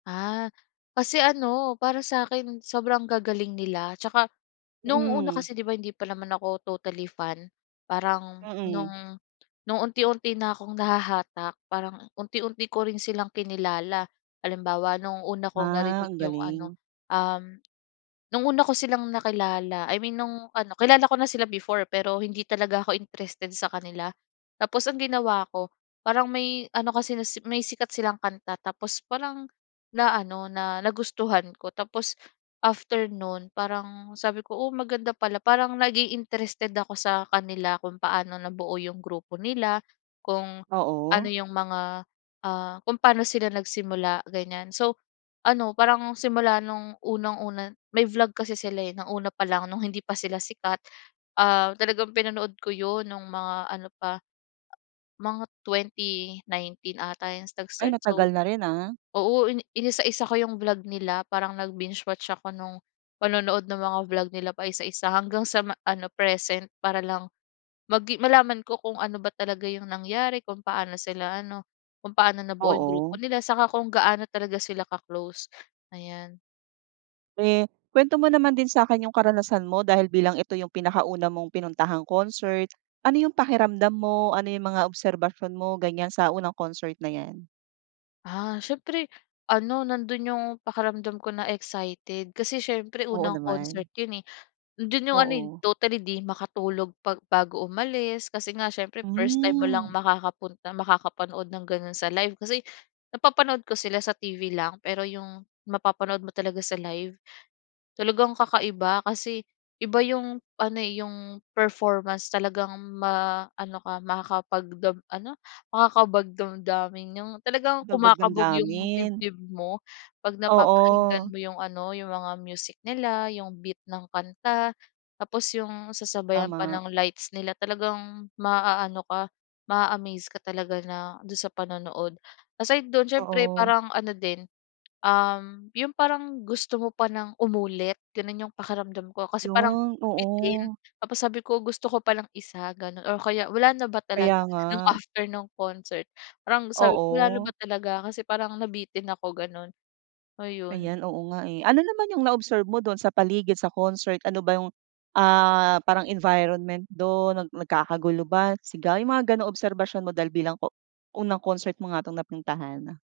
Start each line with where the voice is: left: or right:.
left: Ah, kasi ano para sakin sobrang gagaling nila 'tsaka nung una
right: Hmm.
left: kasi di ba hindi pa naman ako totally fan parang
right: Mm.
left: nung, nung unti-unti na akong nahahatak parang unti-unti ko rin silang kinilala. Halimbawa nung una kong
right: Ah,
left: narinig
right: ang
left: yung ano,
right: galing.
left: um, nung una ko silang nakilala I mean nung ano, kilala ko na sila before pero hindi talaga ako interested sa kanila. Tapos ang ginawa ko parang may ano kasi may sikat silang kanta tapos parang na-ano na nagustuhan ko tapos after no'n parang sabi ko, "oh, maganda pala" parang naging interested ako sa kanila kung paano nabuo yung grupo nila, kung ano
right: Oo.
left: yung mga ah, kung paano sila nagsimula ganyan so ano parang simula nung unang-una May vlog kasi sila, eh, ng una pa lang nung hindi pa sila sikat, ah, talagang pinanood ko yun nung mga ano pa mga 2019 ata yung nag
right: Ay,
left: start. So,
right: matagal na rin, ah.
left: oo ini-inisa-isa ko yung vlog nila parang nag-binge-watch ako nung panonood ng mga vlog nila paisa-isa hanggang sa ma ano present para lang magi malaman ko kung ano ba talaga yung nangyari, kung paano sila ano, kung paano nabuo yung grupo
right: Oo.
left: nila 'saka kung gaano talaga sila ka-close, ayan.
right: Eh, kuwento mo naman din sakin yung karanasan mo dahil bilang ito yung pinakauna mong pinuntahang concert, ano yung pakiramdam mo, ano yung mga obserbasyon mo ganyan sa unang concert na yan?
left: Ah, siyempre ano nando'n yung pakiramdam ko na excited kasi siyempre
right: Oo
left: unang
right: naman.
left: concert yun, eh, nando'n yung ano, eh,
right: Oo.
left: totally di makatulog pag bago umalis kasi nga siyempre 1st time mo lang
right: Hmm.
left: makakapunta makakapanood ng gano'n sa live. Kasi napapanood ko sila sa TV lang pero yung mapapanood mo talaga sa live talagang kakaiba kasi iba yung ano yung performance talagang ma-ano ka makakapag dam ano, makakabagdamdamin yung talagang
right: Bagbag
left: kumakabog yung
right: damdamin?
left: dibdib mo pag napapakinggan
right: Oo.
left: mo yung ano yung mga music nila yung beat ng kanta tapos yung sasabayan pa
right: Tama.
left: ng lights nila talagang maaano ka ma a-amaze ka talaga na do'n sa panonood. Aside do'n siyempre
right: Oo.
left: parang ano din, um, yung parang gusto mo pa ng umulit gano'n yung pakiramdam ko kasi parang
right: 'Yun,
left: bitin
right: oo.
left: tapos sabi ko, "gusto ko pa nang 1" gano'n or kaya "wala na ba talaga?"
right: Kaya nga.
left: Nung after nung concert parang sabi ko, "wala na
right: Oo.
left: ba talaga? Kasi parang nabitin ako" gano'n, ayun.
right: Ayan, oo nga, eh. Ano naman yung na-observe mo do'n sa paligid sa concert, ano ba yung, ah, parang environment do'n nag nagkakagulo ba, sigawan yung mga ganong obserbasyon mo dahil bilang o unang concert mo nga tong napuntahan?